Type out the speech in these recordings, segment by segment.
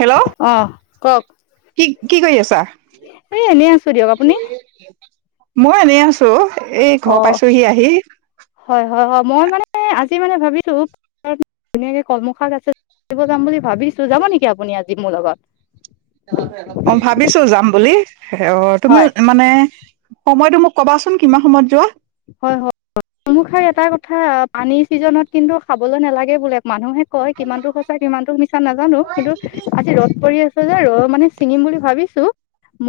Hello আহ কক কি কি কৰি আছা? এ এনেই আছো দিয়ক আপুনি মই এনে আছো এই ঘৰ অ'। পাইছোহি আহি । হয় হয় মই মানে আজি মানে ভাবিছো ধুনীয়াকে কলমশাক আছে যাম বুলি । ভাবিছো যাব নেকি আপুনি আজি মোৰ লগত অ ভাবিছো যাম বুলি অ তুমিও হয়। মানে সময়তটো মোক কবাচোন কিমান সময়ত যোৱা হয় হয়মাৰ এটা কথা । পানী ছিজনত কিন্তু খাবলৈ নালাগে বোলে মানুহে । কয় কিমানতো সঁচা কিমানতো মিছা নাজানো কিন্তু আজি ৰদ পৰি আছছে যে ৰ'দ । মানে চিঙিম বুলি ভাবিছো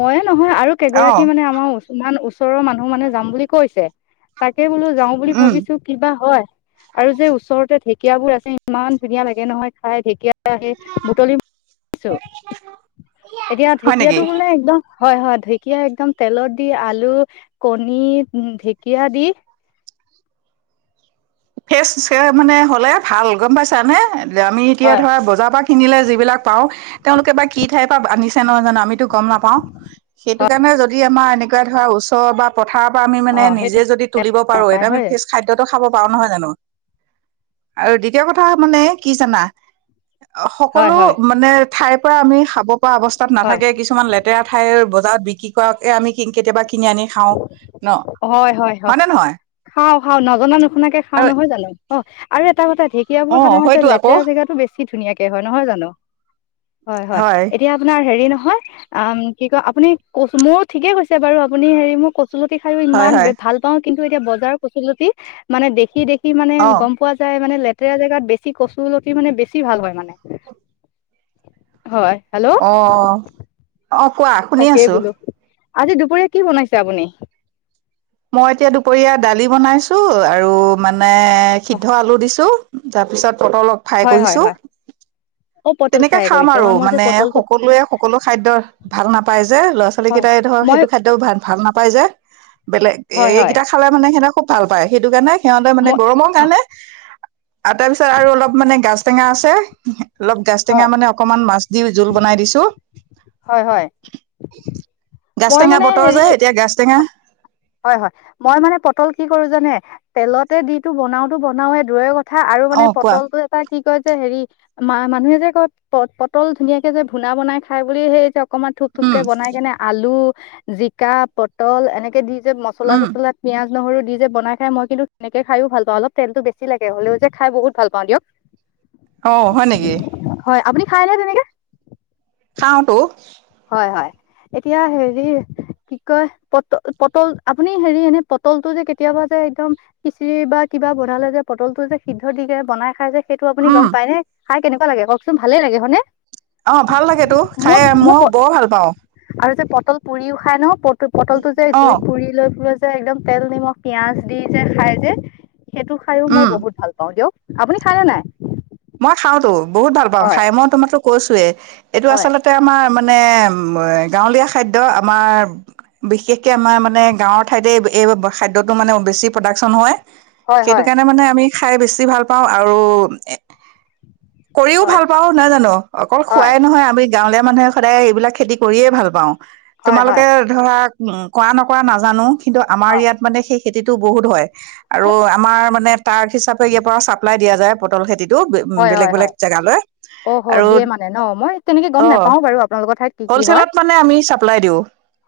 মইে নহয় আৰু অ কেইগৰাকী মানে আমাৰ উ ওচৰৰ মানুহ মানে যাম বুলি কৈছে । তাকে বোলো যাও বুলি উম ভাবিছো কিবা হয় আৰু যে ওচৰতে ঢেকিয়াবোৰ আছে ইমান ধুনীয়া লাগে নহয় খাই ঢেকীয়া মুতলিছো । এতিয়া হয় ঢেকীয়াটো নেকি বোলে একদম হয় হয় ঢেকীয়াা একদম তেলত । দি আলু কণী ঢেকীয়া দি । ফেচ মানে হ'লে ভাল গম পাইছা নে আমি এতিয়া হয় ধৰা বজাৰ পৰা কিনিলে যিবিলাক পাওঁ তেওঁলোকে বা কি ঠাইৰ পৰা আনিছে ন আমিতো গম নাপাও সেইটো হয় কাৰণে যদি আমাৰ এনেকুৱা ধৰা ওচৰ পথাৰ পৰা আমি অ মানে সেই নিজে যদি তুলিব পাৰো নাপায় এটো আমি হয় ফেচ খাদ্যতটো খাব পাৰো নহয় জ আৰু দ্বিতীয় কথা মানে কি জানা? হয় সকলো হয় মানে ঠাইৰ পৰা আমি খাব । ৱা অৱস্থাত হয় নাথাকে কিছুমান লেতেৰা ঠাই বজাৰত বিক্ৰী কৰাকে আমি কেতিয়াবা কিনি আনি খাওঁ । হয় হয় হয় খাও খাও নজনা নুশুনাকে খাও আৰু নহয় জানো অ আৰু এটা কথা ঢেকীয়াবোৰ অ সাধাৰণতে হয়তো আকৌ লেতেৰা জেগাতো বেছি ধুনীয়াকে হয় নহয় জানো । হয় হয় এতিয়া আপোনাৰ হেৰি নহয় । হয় কি কয় আপুনি কচ মোৰ ঠিকে কৈছে বাৰু আপুনি হেৰি মোৰ কচত খাইও হয় ইমান হয় ভাল পাওঁ কিন্তু এতিয়া বজাৰৰ কচলতি মানে দেখি দেখি কি মানে অ গম পোৱা যায় মানে লতেৰা জেগাত বেছি কচুলতি মানে বেছি ভাল হয় মানে হয়। হেল্ল'? অ অ', কোৱা শুনি তাকেই আছো । বোলো আজি দুপৰীয়া কি বনাইছে আপুনি? মই এতিয়া দুপৰীয়া দালি বনাইছো আৰু মানে অ সিদ্ধ আলু দিছো। তাৰপিছত পটল অক ফ্ৰাই হয় হয় কৰিছোঁ। হয় অ পটল তেনেকে ফ্ৰাই খাম কৰিছে আৰু হয় মই যে মানে পটলটো সকলোৱে সকলো খাদ্য ভাল নাপায় যে ল'ৰা ছোৱালী হয় কেইটাই ধৰ মই সেইটো খাদ্যও ভ-ভাল নাপাই যে, বেলেগ হয় হয় এইকেইটা খালে মানে সিহঁক খুব ভাল পায় সেইটো কাৰণে সিহঁতে মানে মই গৰমৰ কাৰণে আৰু তাৰপিছত আৰু অলপ মানে গাাজ টেঙা আছে অলপ গাজ টেঙা হয় মানে অকমান মাছ দি জোল বনাই দিছো । হয় হয় গাছ টেঙা বতৰ যায় এতিয়া গাছ টেঙা হয়-হয়, মই মানে পটল কি কৰো জানে? তেলতে দিটো বনাওতটো বনাওে দয় ক কথা আৰু অ মানে কোৱা পটলটো এটা কি কয় যে হেৰি ম-মানুহে যে কয় প-পটল ধুনীয়াকে যে ভূনা বনাই খাই বুলি সেই যে অকমান থোপ-থোপ কে উম বনাই কেনে আলু, জিকা, পটল, এনেকে দি যে মছলা উম চছলা পিঁয়াজ নহৰু দি যে বনাই খাই মই কিন্তু তেনেকে খাইও ভাল পাও, অলপ তেলটো বেছি লাগে হলেও যে খাই বহুত ভাল পাওঁ দিয়ক। অ', হয় নেকি? হয় আপুনি খায়নে তেনেকে? খাওঁতো। হয়-হয়, এতিয়া হেৰি কি কয় পট-পটল আপুনি হেৰি এনে পটলটো যে কেতিয়াবা যে একদম খিচিৰি বা কিবা বনালে যে পটল টো যে সিদ্ধ দি বনাই খাই যে সেইটো আপুনি উম গম পাই নে, খাই কেনেকুৱা লাগে কওকচোন ভালে লাগে হয়নে? অ', ভাল লাগেত তো খাই মই বৰ ভাল পাওঁ। আৰু যে পটল পুৰিউ খাই ন, প-পটল টো যে অ জুইত পুৰি লৈ প যে একদম তেল নিমখ পিয়াজ দি যে খাই যে সেইটো খাইয়ো উম মই বহুত ভাল পাওঁ দিয়ক। আপুনি খাইনে নাই? মই খাওতো বহুত ভাল পাওঁ হয় খাই। মই তোমাতো কৈছোয়ে এইটো হয় আচলতে আমাৰ মানে গাঁৱলীয়া খাদ্য আমাৰ বিশেষকে আমাৰ মানে গাঁৱৰ ঠাইতে এই খাদ্যটো মানে বেছি প্ৰডাকশচন হয়। হয় সেইটো হয় কাৰণে মানে আমি খাই বেছি ভাল পাওঁ আৰু কৰিও হয় ভাল পাও নহয় জানো? অকল হয় খোৱাই নহয় আমি গাঁৱলীয়া মানুহে সদায় এইবিলাক খেতি কৰিয়ে ভাল পাওঁ। হয় হয় হয় তোমালোকে ধৰা উম, কৰা নকৰা নাজানো কিন্তু আমাৰ হয় ইয়াত মানে সেইষ খেতিটো বহুত হয় আৰু আমাৰ মানে তাৰ্ক হিচাপে ইয়াৰ পৰা চাপ্লাই দিয়া যায় পটল খেতিত টো উম, হয় হয় হয় বেলেগ-বেলেগ জেগালৈ। অ-হ', আৰু দিয়ে মানে ন? মই তেনেকে গম অ' নোপাও বাৰু আপোনালোকৰ ঠাইত কি-কি হয়। হ'লচেলত মানে আমি চাপ্লাই দিওঁ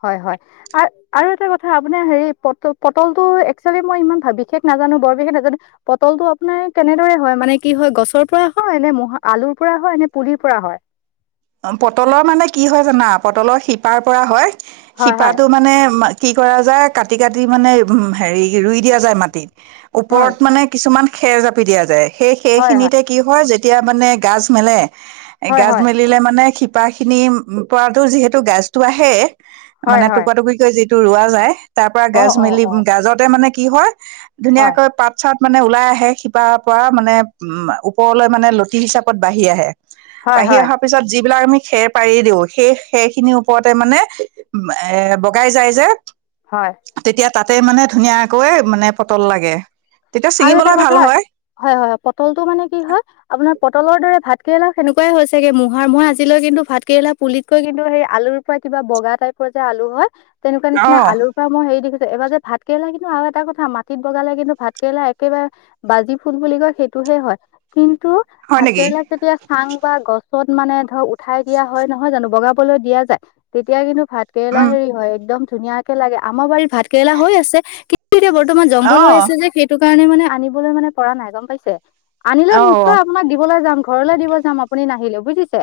হয়-হয়, আৰ-আৰু এটা কথা আপোনাৰ হেৰি পট-পটল টো একচুৱেলি মই ইমান বিশেষ নাজানো বৰ বিশেষ নাজানো পটলটো আপোনাৰ কেনেদৰে হয় মানে কি হয় গছৰ পৰা হয় নে ম আলুৰ পৰা হয় নে পুলিৰ পৰা হয়? পটলৰ মানে কি হয় জানা পটলৰ শিপাৰ পৰা হয়। হয় শিপাটো মানে কি কৰা যায় কাটি-কাটি মানে উ হেৰি ৰুই দিয়া যায় মাটিত, হয় ওপৰত মানে কিছুমান খেৰ জাপি দিয়া যায়, সেই হয় হয় সেইখিনিতে কি হয় যেতিয়া মানে গাজ মেলে এ গাজ হয়-হয়। মেলিলে মানে শিপা খিনি পৰাতো যিহেতু গাজটো আহে হয় মানে হয় টুকুৰা-টুকুৰিকৈ যি টো ৰোৱা যায় তাৰ পৰা অ গাজ অ মেলি অ গাজতে মানে কি হয়, হয় ধুনীয়াকৈ পাত-চাত মানে ওলাই আহে শিপাৰ পৰা মানে উম, ওপৰলৈ মানে লতি হিচাপত বাঢ়ি আহে। বাঢ়ি হয়-হয়। অহাৰ পিছত যিবিলাক আমি খেৰ পাৰি দিওঁ, সেই খেৰ খিনিৰ ওপৰতে মানে এ, বগাই যায় যে হয় তেতিয়া তাতে মানে ধুনীয়াকৈ মানে পটল লাগে। তেতিয়া আৰু এটা ছিঙিবলৈ ভাল কথা, হয় হয় হয় পটলটো মানে কি হয় আপোনাৰ পটলৰ দৰে ভাতকেৰেলাও সেনেকুৱাই হৈছেগে। মহাৰ মহ আজিলৈ কিন্তু ভাতকেৰেলাৰ পুলিতকৈ কিন্তু সেই আলুৰ পৰা কিবা বগা টাইপৰ যে আলু হয়। তেনেকুৱা অ নিচিনা আলুৰ পৰা মই হেৰি দেখিছো। এবাৰ যে ভাত কেৰেলা কিন্তু আৰু এটা কথা মাটিত বগালে কিন্তু ভাত কেৰেলা একেবাৰে বাজি ফুট বুলি কয় সেইটোহে হয়। কিন্তু কিন্তু হয় ভাত নেকি কেৰেলা যেতিয়া চাং বা গছ ত মানে ধৰ উঠাই দিয়া হয়। নহয় জানো বগাবলৈ দিয়া যায়, তেতিয়া কিন্তু ভাত কেৰেলা উম হেৰি হয় একদম ধুনীয়াকে লাগে ।আমাৰ বাৰীত ভাত কেৰেলা হৈ আছে। কি ন্তু এতিয়া বৰ্তমান অ জংঘল হৈ আছে যে। সেইটো কাৰণে মানে আনিবলৈ মানে পৰা নাই গম পাইছে। আনিলে অ নিশ্চয় আপোনাক দিবলৈ যাম। ঘৰলৈ দিব যাম আপুনি নাহিলেও বুজিছে।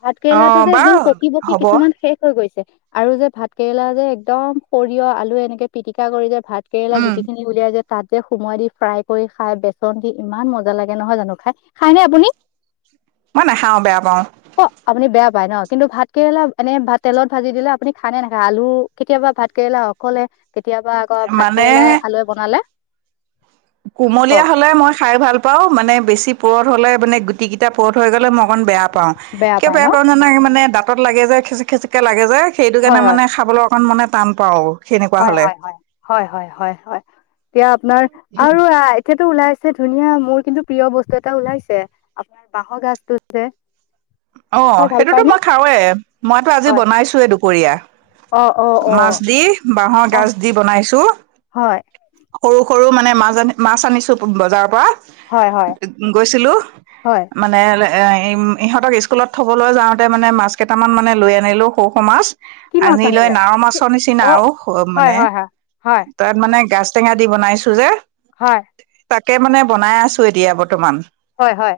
ভাতকেৰেলাটো অ' যে বাৰু একদম পকি পকি হ'ব কিছুমান শেষ হৈ গৈছে। আৰু যে ভাত কেৰেলা যে একদম সৰিয়হ, আলু এনেকে পিটিকা কৰি যে ভাতকেৰেলা উম, গুটিখিনি উলিয়াই যে তাত সোমোৱাই দি ফ্ৰাই কৰি খাই বেচন দি ইমান মজা লাগে নহয় জানো খাই। খাইনে আপুনি? মই নাখাওঁ, বেয়া পাওঁ। পাই ন? কিন্তু ভাত কেৰেলা এনে বা তেলত ভাজি দিলে আপুনি খায় নে নাখায়? আলু কেতিয়াবা ভাত কেৰেলা অকলে কেতিয়াবা আকৌ ভাত মানে কেৰেলাই আলুৱে বনালে। কুমলীয়া কওক হলে মই খাই ভাল পাও। মানে বেছি পূৰঠ হ'লে মানে গুটি কেইটা পূৰঠ হৈ গ'লে ম অকন বেয়া পাওঁ। কিয় পায় ন। বেয়া পাও মানে মানে দাঁতত লাগে যে, খিচিক খিছিককে লাগে যে যে সেইটো কাৰণে মানে খাবলৈ অকণ মানে টান পাওঁ আও। হয়-হয়-হয়-হয়-হয়-হয়। এতিয়া আপোনাৰ আৰু এতিয়া ওলাইছে ধুনীয়া মোৰ কিন্তু প্ৰিয় বস্তু এটা ওলাইছে আপোনাৰ বাঁহৰ গাজটো যে। অ খাই ভাল সেইটোতো পায়নে? মই খাওৱে। মইতো আজি হয়, বনাইছোৱে দুপৰীয়া। অ', অ', মাছ অ', দি, বাঁহৰ অ', গাজ দি বনাইছো। হয়, সৰু সৰু মানে মাছ আ মাছ আনিছো বজাৰৰ পৰা। হয়, হয়, গৈছিলো। হয়, মানে এ ইহঁতক ইছ স্কুলত থ'বলৈ যাওঁতে মানে মাছ কেইটামান মানে লৈ আনিলোঁ, সৰু সৰু মাছ। কি মাছ আনি লৈ আনিলে? নাৱ কি- মাছৰ নিচিনা অ', আৰু হয়, মানে হয়, হয়, হয়, তাত মানে গাজ টেঙা দি বনাইছো যে। হয়। তাকে মানে বনাই আছো এতিয়া বৰ্তমান। হয়, হয়।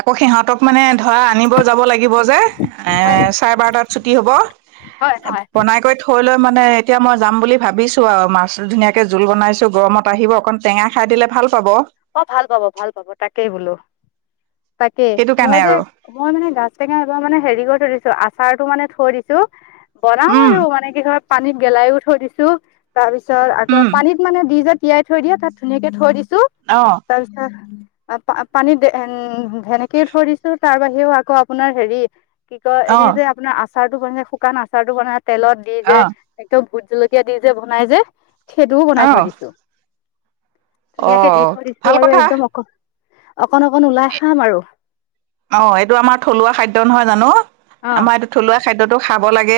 আকৌ সিহঁতক মানে ধৰা আনিব যাব লাগ গিব জেহ। এ হয়, চাৰে বাৰটাত ছুটি হব। হয়, হয়, বনাই কৰি থৈ লৈ মানে এতিয়া মই যাম বুলি ভাবিছোঁ আৰু। মাছ ধুনীয়াকে জোল বনাইছোঁ গৰমত আহিব। অকণ টেঙা খাই দিলে ভাল পাব। অ ভাল পাব, ভাল পাব। তাকেই বোলো। তাকে। সেইটো মই কাৰণে যে আৰু মই মানে গাছ টেঙা এবাৰ মানে হেৰি কৰি থৈ দিছোঁ আছা আচাৰটো মানে থৈ দিছো। বনাও উম আৰু মানে কি হয় পানীত গেলাইও থৈ দিছো। তাৰ পিছত ছত আকৌ উম পানীত মানে দি যে তিয়াই থৈ দিয়ে তাত ধুনীয়াকে থৈ দিছো। অ তাৰপিছত প পানী ধেনেকে থৈ দিছো। তাৰ বাহিৰেও আকৌ আপোনাৰ হেৰি কি কয় অ এনেই যে আপোনাৰ আচাৰটো বনে শুকান আচাৰটো বন তেলত দি যে অ এদম ভোট জলকীয়া দি যে বনাই যে। সেইটোও বনাই থৈ অ দিছো। ধুনীয়াকে দি অ', থৈ দিছো ভাল আৰু কথা। একদম অক অকণ অকণ ওলাই খাম আৰু। অ এইটো আমাৰ থলুৱা খাদ্য নহয় জানো? অ আমাৰ এইটো থলুৱা খাদ্যটো খাব লাগে।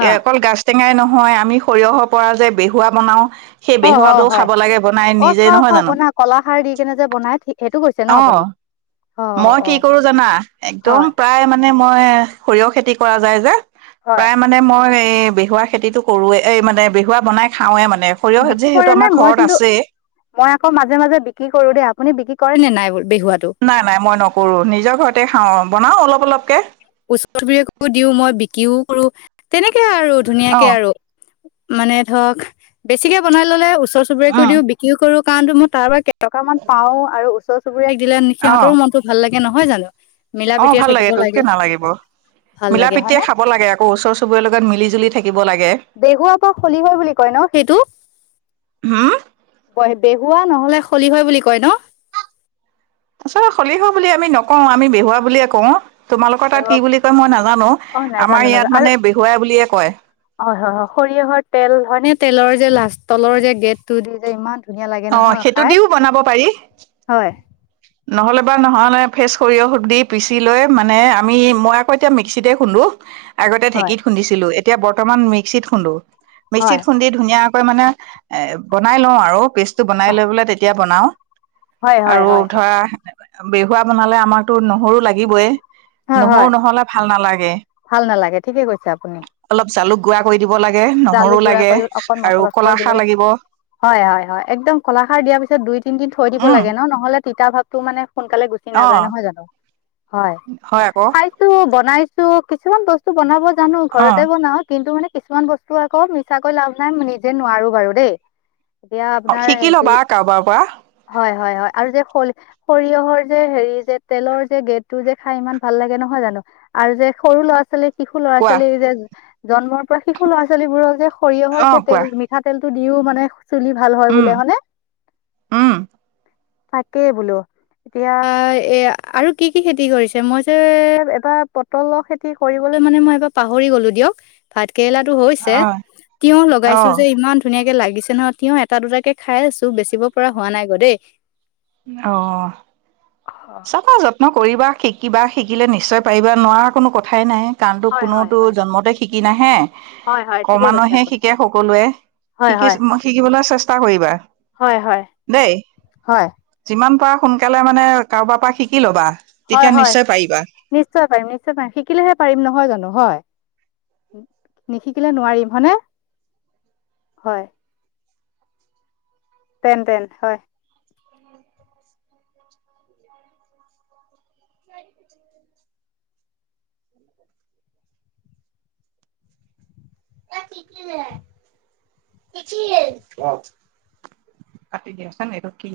অ এ অকল গাছ টেঙাই নহয়। আমি সৰিয়হৰ পৰা যে বেহুৱা বনাও। সেই অ অ বেহুৱাটো হয় খাব লাগে বনাই অ নিজেই। খাওঁ নহয় খাওঁ জানো? বনা কলাখাৰ দি কেনে যে বনাই ঠিক সেইটো কৈছে ন অ আপুনি অ অ মই অ কি কৰো জানা? হয় একদম প্ৰায় মানে মই সৰিয়হ খেতি কৰা যায় যে। হয় প্ৰায় মানে মই এই বেহুৱা খেতিটো কৰোৱে। এই মানে বেহুৱা বনাই খাওৱে মানে। সৰিয়হ বিক্ৰী যিহেতু কৰে নে? আমাৰ মই ঘৰত কিন্তু আছেই মই আকৌ মাজে মাজে বিক্ৰী কৰো দেই। আপুনি বিক্ৰী কৰে নে নাই? বেহুৱাটো নাই নাই মই নকৰো নিজৰ ঘৰতে খাওঁ বনাওঁ অলপ অলপকে। ওচৰ চুবুৰীয়াক দিও মই বিক্ৰীও কৰো তেনেকে আৰু ধুনীয়াকে অ', আৰু। মানে ধৰক বেছিকে বনাই ললে ওচৰ চুবুৰীয়াকে উম, দিওঁ বিক্ৰীও কৰো কাৰণো মই তাৰ পৰা। টকামান পাও আৰু ওচৰ চুবুৰীয়াক দিলে অ'। সিহঁতৰো মনতো ভাল লাগে নহয় জানো? মিলা অ ভাল প্ৰীতিৰে থাকিব তোক কিয় লাগে? নালাগিব ভাল মিলা লাগে প্ৰীতি হয়নে খাব লাগে আকৌ ওচৰ চুবুৰীয়াৰ লগত মিলি জুলি থাকিব লাগে। সেইবোৰ আকৌ খলি হয় হুম বুলি কয় ন। আচল সলিহ বুলি আমি নকওঁ আমি বেহুৱা বুলিয়ে কওঁ। তোমালোকৰ তাত কি অ বুলি কয় মই নাজানো আমাৰ নাজানো ইয়াত নাজানো আৰু মানে বেহুৱাই বুলিয়ে কয়। হয় হয় সৰিয়হৰ তেল হয় নে তেলৰ যে লাষ্ট তলৰ যে গেট টো দি যে ইমান। ধুনীয়া লাগে অ নহয় সেইটো খাই দিও বনাব পাৰি। হয় নহলে বাৰ নহ'লে ফ্ৰেচ সৰিয়হ দি পিচি লৈ মানে আমি মই আকৌ এতিয়া মিক্সিতে খুন্দো। উ আগতে হয় ঢেঁকীত খুন্দি চিলো এতিয়া বৰ্তমান মিক্সিত খুন্দো মিক্সিত হয় খুন্দি ধুনীয়াকে মানে এ বনাই লওঁ আৰু পেষ্টটো বনাই লৈ পেলাই তেতিয়া বনাও। হয় হয় আৰু হয়। ধৰা বেহুৱা বনালে আমাৰতো নহৰু লাগিবই। হয় নহৰু হয় নহলে ভাল নালাগে ভাল নালাগে ঠিকে কৈছে আপুনি অলপ জালুক গুড়া কৰি দিব লাগে নহৰু জালুক গুড়া লাগে কৰি অকন আৰু মচলা চচলা কলাখাৰ দিবলে লাগিব হয় হয় হয় একদম কলাখাৰ দিয়াৰ পিছত দুই তিন দিন থৈ দিব উম লাগে ন নহলে তিতা ভাৱটো মানে সোনকালে গুচি অ নাযায় নহয় জানো? হয় হয় আকৌ খাইছো বনাইছো। কিছুমান বস্তু বনাব জানো অ ঘৰতে বনাও কিন্তু মানে কিছুমান বস্তু তো আকৌ মিছাকৈ লাভ নাই নিজে নোৱাৰো বাৰু দেই। এতিয়া অ', আপোনাৰ শিকি ল'বা কাৰোবাৰ পৰা হয় হয় হয় আৰু যে সৰিয়হৰ যে হেৰি যে তেলৰ যে গেটটো যে খাই ইমান ভাল লাগে নহয় জানো? আৰু যে সৰু ল'ৰা ছোৱালী শিশু ল'ৰা কোৱা ছোৱালী যে জন্মৰ পৰা শিশু ল'ৰা ছোৱালীবোৰৰ যে সৰিয়হৰ অ সেই তেল কোৱা মিঠাতেল টো দিও মানে চুলি ভাল হয় উম বোলে হয় নে? উম তাকেই বোলো। এতিয়া এ আৰু কি কি খেতি কৰিছে? মই যে এবাৰ পটলৰ খেতি কৰবলে মানে মই এইবাৰ পাহৰি গলো দিয়ক, ভাত কেৰেলাটো হৈছে, অ তিয়হ অ লগাইছো যে ইমান ধুনীয়াকে লাগিছে নহয় তিয়হ এটা দুটাকে খাই আছো বেচিব পৰা হোৱা নাই ক দেই। অ। অ চপা যত্ন কৰিবা শিকিবা শিকিলে নিশ্চয় পাৰিবা নোৱাৰা কোনো কথাই নাই। কাৰণটো হয় হয় কোনোতো হয় জন্মতে শিকি নাহে হয় হয় ঠিকে কৈছে কমানুহে আপুনি শিকে সকলোৱে। হয় শিকি হয় শিকিবলৈ চেষ্টা কৰিবা হয় হয় দেই হয় যিমান পাৰ। সোনকালে মানে কাৰোবাৰ পৰা শিকি লবা। হয় তেতিয়া হয় নিশ্চয় পাৰিবা। নিশ্চয় পাৰিম নিশ্চয় পাৰিম শিকিলেহে পাৰিম নহয় জানো? হয়! নিশিকিলে নোৱাৰিম হয়নে? হয়! তেন তেন হয়। [inaudible] [inaudible] কাটি দিছা নেত ৰ কি?